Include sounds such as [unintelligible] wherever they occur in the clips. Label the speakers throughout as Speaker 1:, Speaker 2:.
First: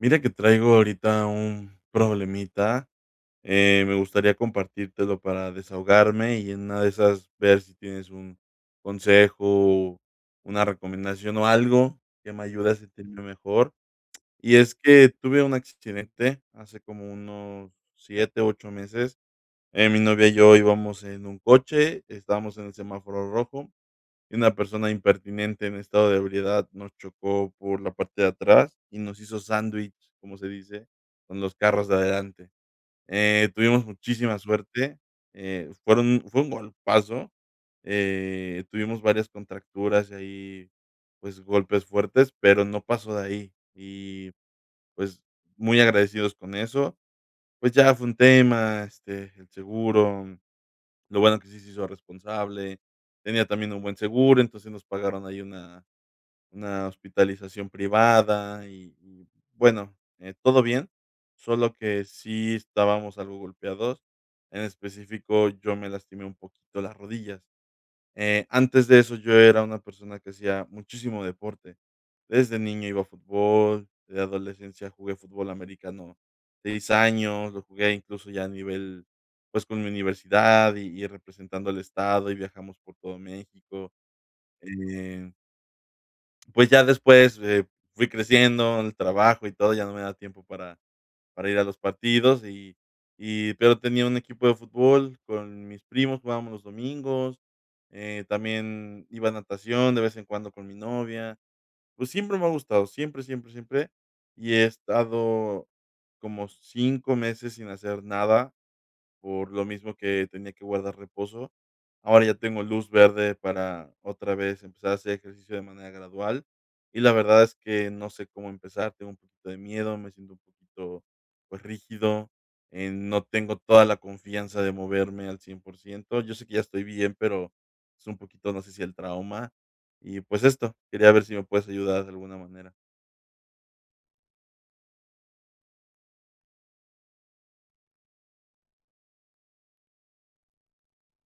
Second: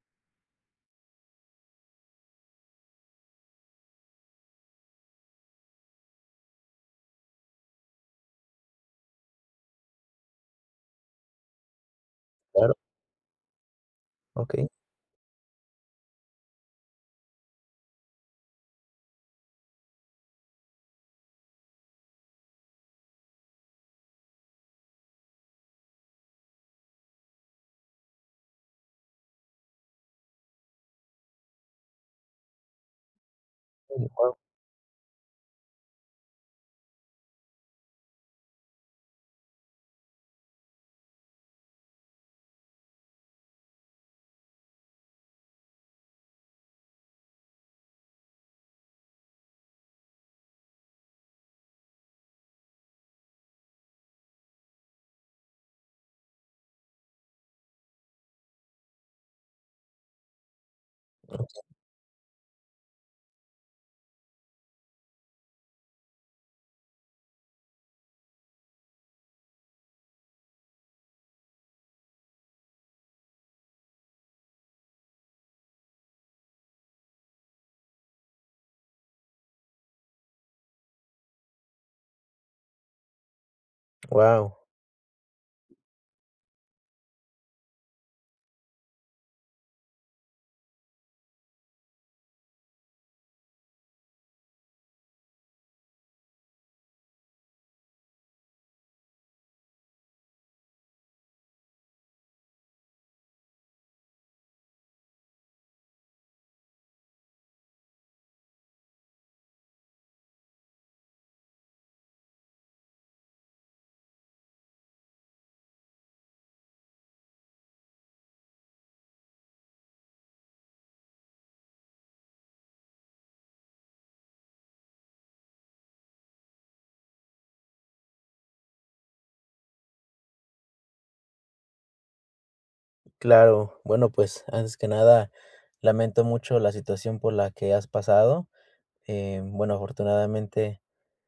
Speaker 1: Mira que traigo ahorita un problemita, eh, me gustaría compartírtelo para desahogarme y en una de esas ver si tienes un consejo o una recomendación o algo que me ayude
Speaker 2: Claro.
Speaker 1: a sentirme mejor. Y
Speaker 2: Okey.
Speaker 1: es que tuve un accidente, hace como unos 7, 8 meses. Eh, mi novia y yo íbamos en un coche, estábamos en el semáforo rojo, y una persona impertinente en estado de ebriedad nos chocó por la parte de atrás y nos hizo sándwich, como se dice, con los carros de adelante. Eh, tuvimos
Speaker 2: [unintelligible]
Speaker 1: muchísima suerte, eh, fueron fue un golpazo, eh, tuvimos varias contracturas y ahí, pues, golpes fuertes, pero no pasó de ahí, y, pues, muy agradecidos con eso. Pues, ya fue un tema, este, el seguro, lo bueno que sí se hizo responsable, tenía también un buen seguro, entonces, nos pagaron ahí una una hospitalización privada y y, bueno, eh, todo bien,
Speaker 2: [unintelligible]
Speaker 1: solo que sí estábamos algo golpeados, en específico, yo me lastimé un poquito las rodillas. Eh, antes de eso, yo era una persona que hacía muchísimo deporte. Desde niño iba a fútbol, de adolescencia jugué fútbol americano, 6 años, lo jugué incluso ya a nivel, pues, con mi universidad y y representando al estado, y viajamos por todo México.
Speaker 2: Wao.
Speaker 1: Eh Pues, ya después, eh, fui creciendo en el trabajo y todo, ya no me da tiempo para para ir a los partidos. Y y pero, tenía un equipo de fútbol con mis primos, jugábamos los domingos, eh, también iba a natación de vez en cuando con mi novia. Pues, siempre me ha gustado, siempre, siempre, siempre, y he estado como 5 meses sin hacer nada por lo mismo, que tenía que guardar reposo. Ahora ya tengo luz verde para otra vez empezar a hacer ejercicio de manera gradual, y la verdad es que no sé cómo empezar, tengo un poquito de miedo, me siento un poquito, pues, rígido, em, no tengo toda la confianza de moverme al 100%. Yo sé que ya estoy bien, pero es un poquito, no sé, si el trauma, y pues, esto, quería ver si me puedes ayudar de alguna manera.
Speaker 2: Claro, bueno, pues, antes que nada, lamento mucho la situación por la que has pasado. Eh, bueno, afortunadamente,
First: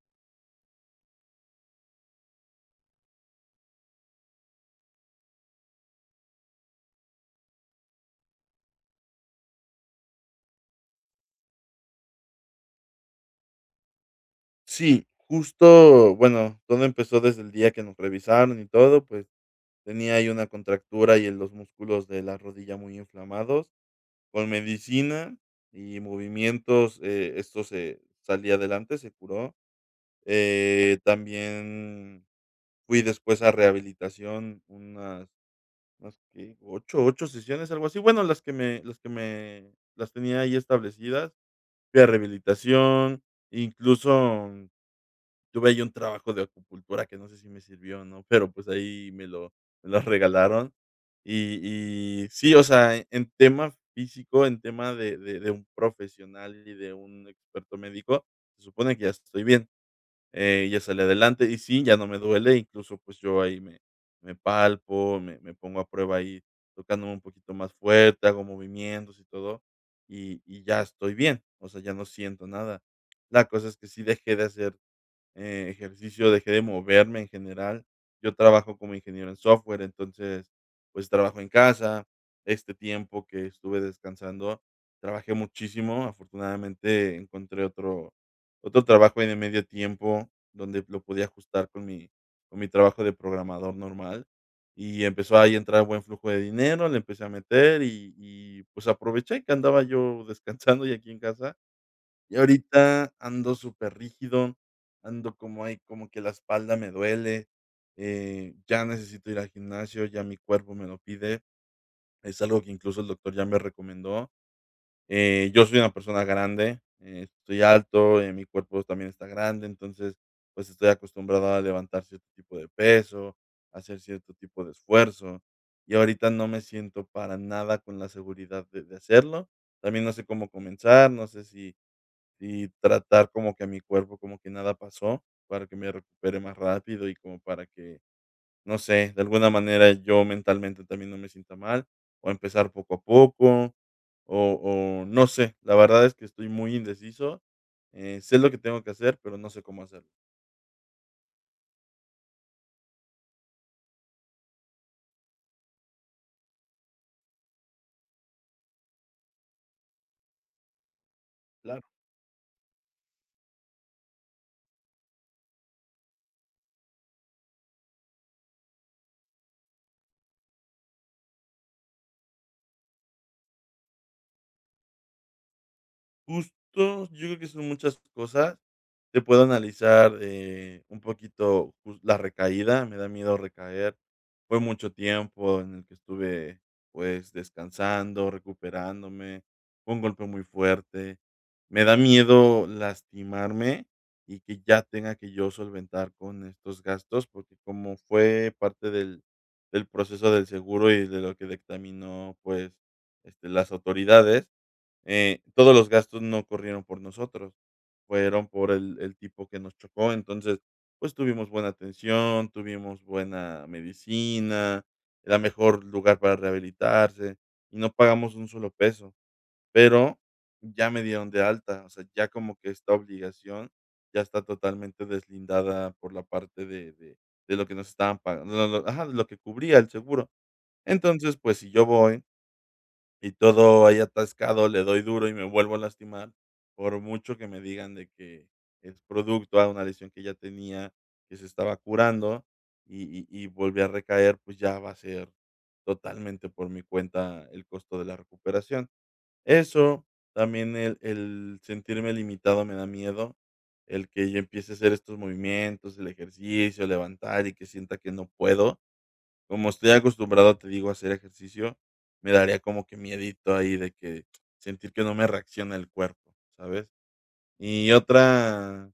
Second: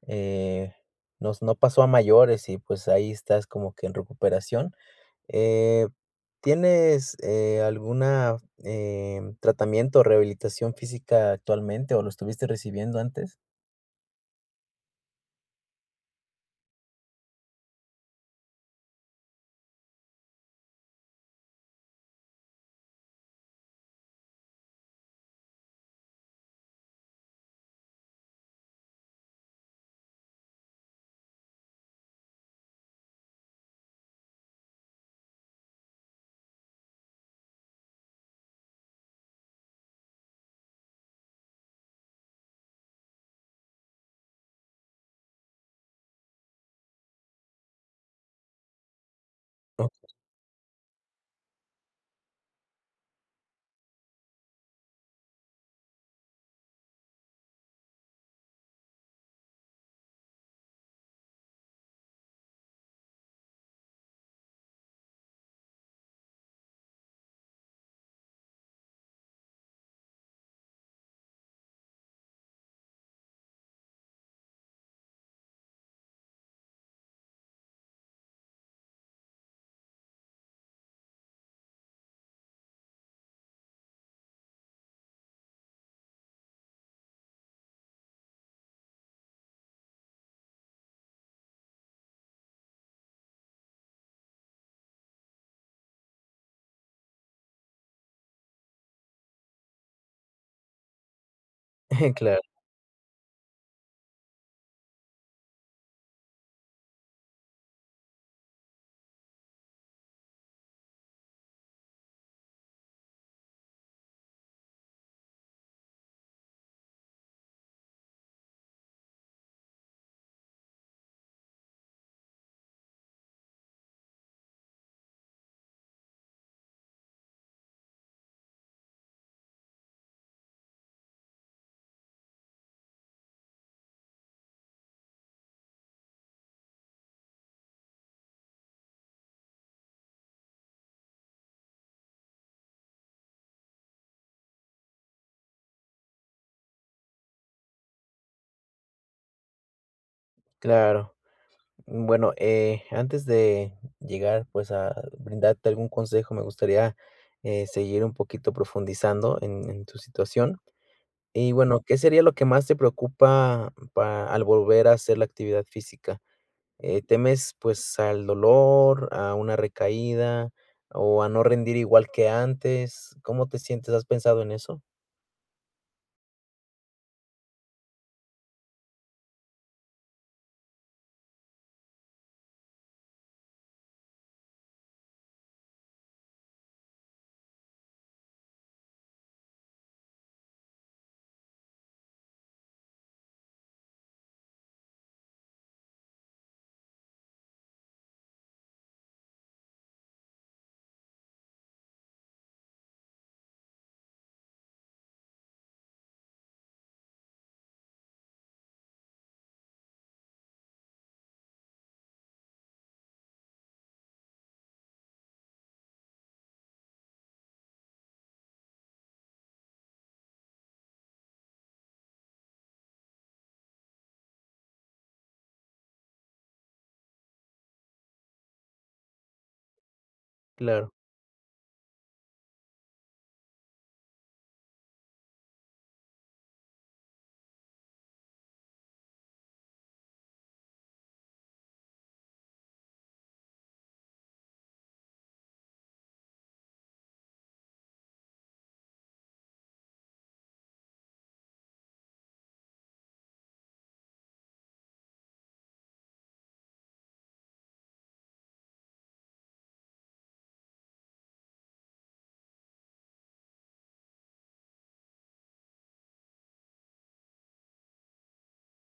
Speaker 2: eh, nos no pasó a mayores y, pues, ahí estás como que en recuperación. Eh, ¿tienes, eh, alguna, em, tratamiento, o, rehabilitación física actualmente, o, lo estuviste recibiendo antes?
Speaker 1: Sí, justo, bueno, todo empezó desde el día que nos revisaron y todo. Pues, tenía ahí una contractura y en los músculos de la rodilla muy inflamados. Con medicina y movimientos, eh, esto se salí adelante, se curó. Eh, también fui después a rehabilitación unas más que 8- 8 sesiones, algo así. Bueno, las que me las que me las tenía ahí establecidas, fui a rehabilitación. Incluso tuve ahí un trabajo de acupuntura que no sé si me sirvió, o no, pero, pues, ahí me lo
Speaker 2: No.
Speaker 1: me las regalaron. Y y sí, o sea, en tema físico, en tema de de de un profesional y de un experto médico, se supone que ya estoy bien. Eh, ya salí adelante, y sí, ya no me duele, incluso, pues, yo ahí me me palpo, me me pongo a prueba ahí, tocándome un poquito más fuerte, hago movimientos y todo, y y ya estoy bien. O sea, ya no siento nada. La cosa es que sí dejé de hacer, eh, ejercicio, dejé de moverme en general. Yo trabajo como ingeniero en software, entonces, pues, trabajo en casa. Este tiempo que estuve descansando trabajé muchísimo. Afortunadamente encontré otro otro trabajo ahí de medio tiempo, donde lo podía ajustar con mi con mi trabajo de programador normal, y empezó ahí a entrar buen flujo de dinero, le empecé a meter, y y, pues, aproveché que andaba yo descansando y aquí en casa.
Speaker 2: [giggles]
Speaker 1: Y
Speaker 2: Claro.
Speaker 1: ahorita ando súper rígido, ando como ahí como que la espalda me duele, eh, ya necesito ir al gimnasio, ya mi cuerpo me lo pide. Es algo que incluso el doctor ya me recomendó. Eh, yo soy una persona grande, eh, estoy alto, eh, mi cuerpo también está grande, entonces, pues, estoy acostumbrado a levantar cierto tipo de peso, a hacer cierto tipo de esfuerzo, y ahorita no me siento para nada con la seguridad de de hacerlo. También no sé cómo comenzar, no sé si si tratar como que mi cuerpo como que nada pasó, para que me recupere más rápido, y como para que, no sé, de alguna manera yo mentalmente también no me sienta mal, o, empezar poco a poco, o o, no sé, la verdad es que estoy muy indeciso. Eh, sé lo que tengo que hacer, pero no sé cómo hacerlo.
Speaker 2: Claro. Bueno, eh, antes de llegar, pues, a brindarte algún consejo, me gustaría, eh, seguir un poquito profundizando en en tu situación. Y bueno,
Speaker 1: Claro.
Speaker 2: ¿qué sería lo que más te preocupa pa al volver a hacer la actividad física? ¿Eh, temes, pues, al dolor, a una recaída, o, a no rendir igual que antes? ¿Cómo te sientes? ¿Has pensado en eso?
Speaker 1: Justo, yo creo que son muchas cosas, te puedo analizar, eh, un poquito, pues, la recaída, me da miedo recaer. Fue mucho tiempo en el que estuve, pues, descansando, recuperándome, fue un golpe muy fuerte. Me da miedo lastimarme, y que ya tenga que yo solventar con estos gastos, porque como fue parte del del proceso del seguro y de lo que dictaminó, pues, este, las autoridades, eh, todos los gastos no corrieron por nosotros, fueron por el el tipo que nos chocó. Entonces, pues, tuvimos buena atención, tuvimos buena medicina, era mejor lugar para rehabilitarse, y no pagamos $1 solo peso, pero ya me dieron de alta, o sea, ya como que esta obligación ya está totalmente deslindada por la parte de de de lo que nos estaban pagan lo lo ajá, de lo que cubría el seguro.
Speaker 2: Claro.
Speaker 1: Entonces, pues, si yo voy y todo ahí atascado, le doy duro, y me vuelvo a lastimar, por mucho que me digan de que es producto a una lesión que ya tenía, que se estaba curando, y y y volví a recaer, pues, ya va a ser totalmente por mi cuenta el costo de la recuperación. Eso, también, el el sentirme limitado me da miedo, el que yo empiece a hacer estos movimientos, el ejercicio, levantar, y que sienta que no puedo. Como estoy acostumbrado, te digo, a hacer ejercicio, me daría como que miedito ahí de que sentir que no me reacciona el cuerpo, ¿sabes? Y otra,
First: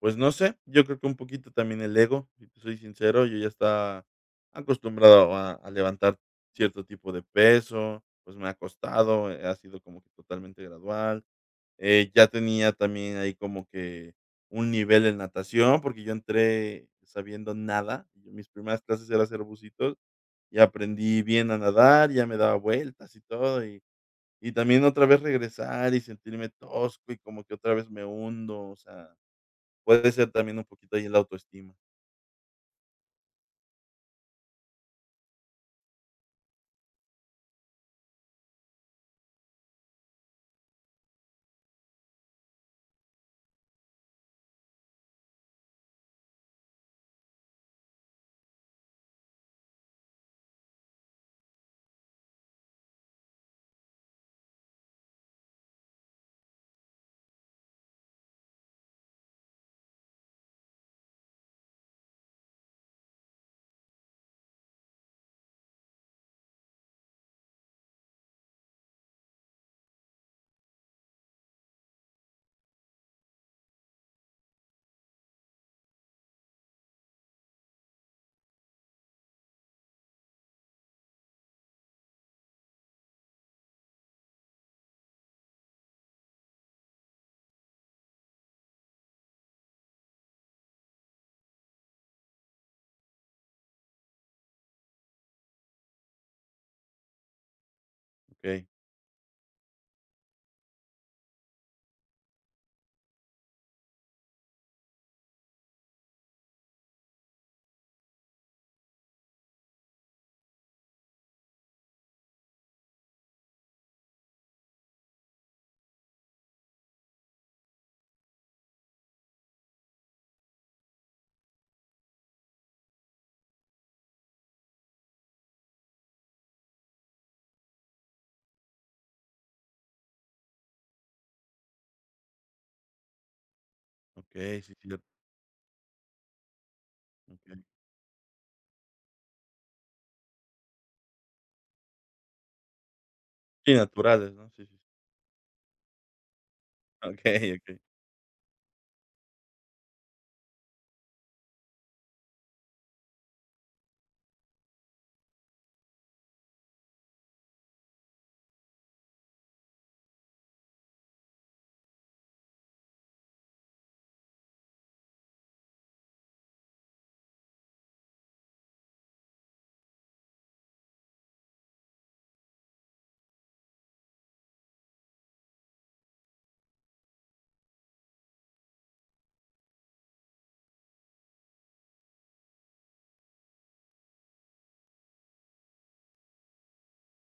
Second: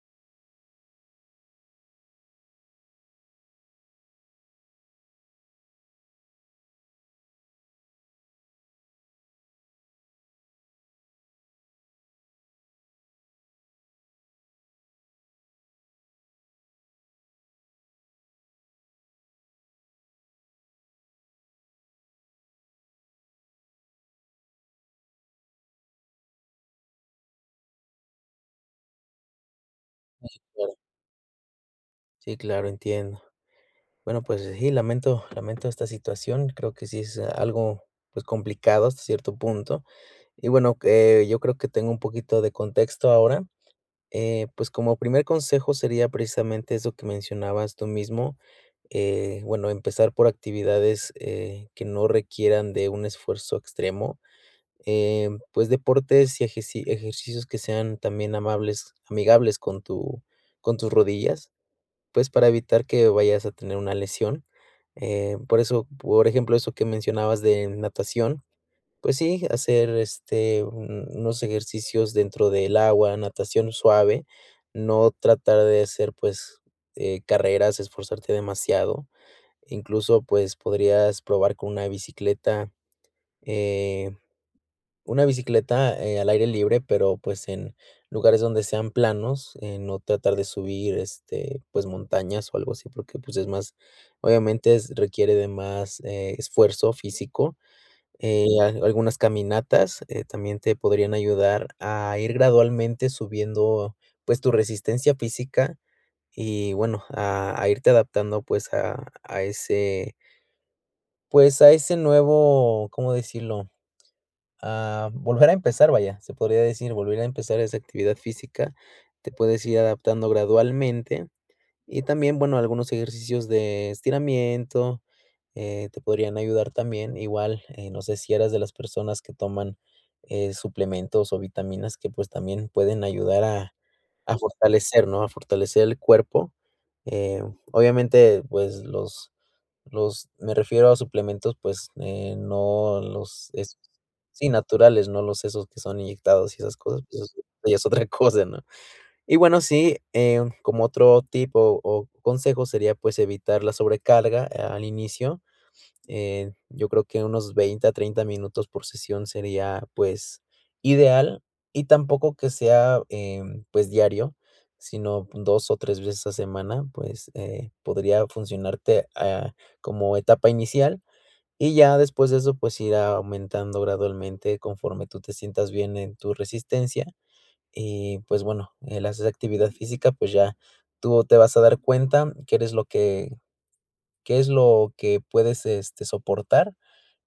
Speaker 1: pues, no sé, yo creo que un poquito también el ego, si te soy sincero, yo ya estaba acostumbrado a a levantar cierto tipo de peso, pues, me ha costado, eh, ha sido como que totalmente gradual. Eh, ya tenía también ahí como que un nivel en natación, porque yo entré sabiendo nada, y mis primeras clases era hacer bucitos, y aprendí bien a nadar, ya me daba vueltas y todo, y y también otra vez regresar, y sentirme tosco, y como que otra vez me hundo, o sea, puede ser también un
Speaker 2: claro.
Speaker 1: poquito ahí en la autoestima.
Speaker 2: Sí, claro, entiendo. Bueno, pues, sí, lamento lamento esta situación. Creo que sí es algo, pues, complicado hasta cierto punto. Y, bueno, eh, yo creo que tengo un poquito de contexto ahora. Eh, pues, como primer consejo sería precisamente eso que mencionabas tú mismo, eh, bueno, empezar por actividades, eh, que no requieran de un esfuerzo extremo. Em, pues, deportes, y ejeci ejercicios que sean también amables, amigables con tu con tus rodillas, pues, para evitar que vayas a tener una lesión. Em, por eso, por ejemplo, eso que mencionabas de natación, pues sí, hacer, este, un unos ejercicios dentro del agua, natación suave, no tratar de hacer, pues, eh, carreras, esforzarte demasiado. Incluso, pues, podrías probar con una bicicleta, eh, una bicicleta, eh, al aire libre, pero, pues, en lugares donde sean planos, eh, no tratar de subir, este, pues, montañas, o, algo así, porque, pues, es más, obviamente s requiere de más, eh, esfuerzo físico. Eh,
Speaker 1: Okey.
Speaker 2: al algunas caminatas, eh, también te podrían ayudar a ir gradualmente subiendo, pues, tu resistencia física, y bueno, a a irte adaptando, pues, a a ese pues, a ese nuevo, ¿cómo decirlo? Ah, volver a empezar, vaya, se podría decir, volver a empezar esa actividad física, te puedes ir adaptando gradualmente. Y también, bueno, algunos ejercicios de estiramiento, eh, te podrían ayudar también. Igual, eh, no sé si eras de las personas que toman, eh, suplementos, o, vitaminas que, pues, también pueden ayudar a a
Speaker 1: Okey. Sí, fíja
Speaker 2: fortalecer, ¿no? A fortalecer el cuerpo. Eh,
Speaker 1: Okey.
Speaker 2: obviamente, pues, los los me refiero a suplementos, pues, eh, no los
Speaker 1: Sí,
Speaker 2: es
Speaker 1: naturales,
Speaker 2: sí,
Speaker 1: ¿no?, sí, sí, sí.
Speaker 2: naturales, no los esos que son inyectados y esas cosas, pues,
Speaker 1: Okey,
Speaker 2: ya
Speaker 1: okey.
Speaker 2: es otra cosa, ¿no? Y bueno, sí, em, como otro tipo, o, consejo sería, pues, evitar la sobrecarga, eh, al inicio. Eh, yo creo que unos 20, a, 30 minutos por sesión sería, pues, ideal. Y tampoco que sea, em, pues, diario, sino pon 2, o, 3 veces a semana, pues, eh, podría funcionarte, ah, como etapa inicial. Y ya después de eso, pues, irá aumentando gradualmente conforme tú te sientas bien en tu resistencia. Y, pues, bueno, el hacer esa actividad física, pues, ya tú te vas a dar cuenta que eres lo que qué es lo que puedes, este, soportar.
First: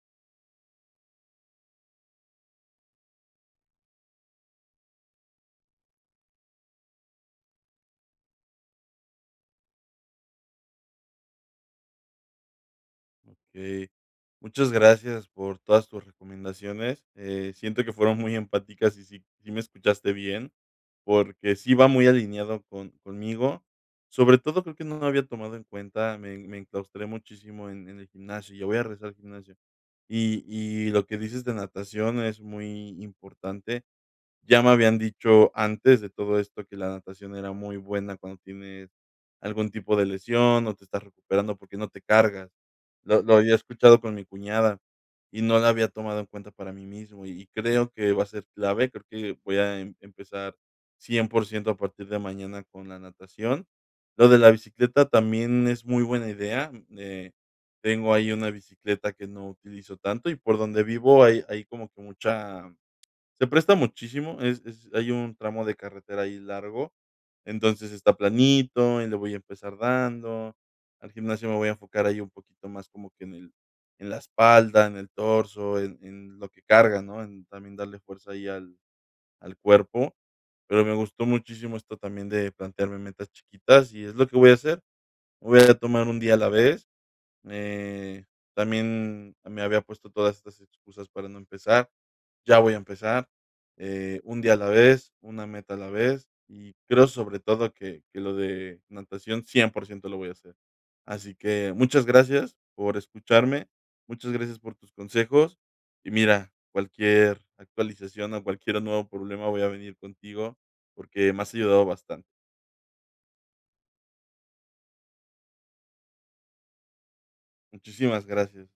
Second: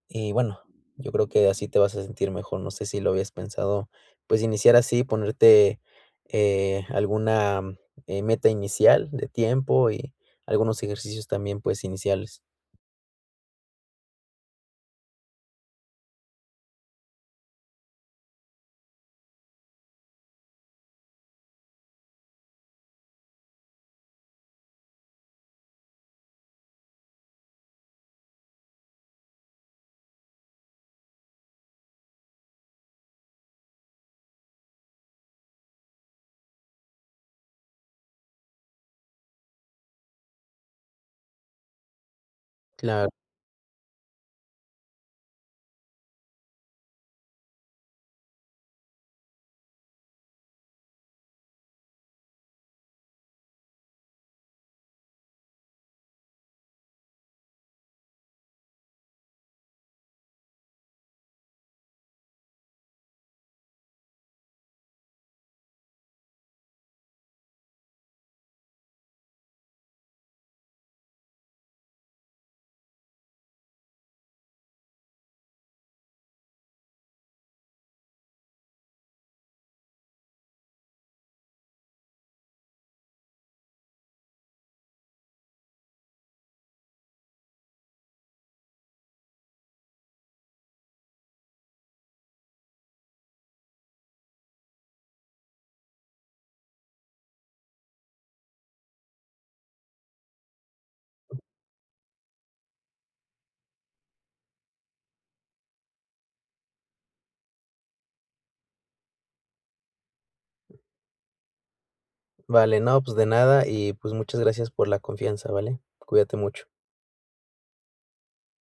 Speaker 2: Y bueno, yo creo que así te vas a sentir mejor, no sé si lo habías pensado, pues, iniciar así, ponerte, eh, alguna, eh, meta inicial de tiempo y algunos ejercicios también, pues, iniciales.
Speaker 1: Okey, muchas gracias por todas tus recomendaciones. Eh, siento que fueron muy empáticas, y sí sí me escuchaste bien porque sí va muy alineado con conmigo, sobre todo creo que no lo había tomado en cuenta, me me enclaustré muchísimo en en el gimnasio ya voy a regresar al gimnasio. Y y lo que dices de natación es muy importante, ya me habían dicho antes de todo esto que la natación era muy buena cuando tienes algún tipo de lesión, o te estás recuperando, porque no te cargas.
Speaker 2: Claro.
Speaker 1: Lo lo había escuchado con mi cuñada, y no la había tomado en cuenta para mí mismo, y creo que va a ser clave, creo que voy a empezar 100% a partir de mañana con la natación. Lo de la bicicleta también es muy buena idea. Eh, tengo ahí una bicicleta que no utilizo tanto, y por donde vivo hay hay como que mucha se presta muchísimo, es es hay un tramo de carretera ahí largo. Entonces, está planito y le voy a empezar dando. Al gimnasio me voy a enfocar ahí un poquito más como que en el en la espalda, en el torso, en en lo que cargas, ¿no? En también darle fuerza ahí al al cuerpo. Pero me gustó muchísimo esto también de plantearme metas chiquitas y es lo que voy a hacer. Voy a tomar 1 día a la vez, eh, también me había puesto todas estas excusas para no empezar, ya voy a empezar, eh, 1 día a la vez, 1 meta a la vez, y creo sobre todo que que lo de natación 100% lo voy a hacer. Así que muchas gracias por escucharme, muchas gracias por tus consejos, y mira, cualquier actualización o cualquiera nuevo problema voy a venir contigo porque me has ayudado bastante.
Speaker 2: Vale, no, pues de nada y, pues, muchas gracias por la confianza, ¿vale? Cuídate mucho.
Speaker 1: Muchísimas gracias.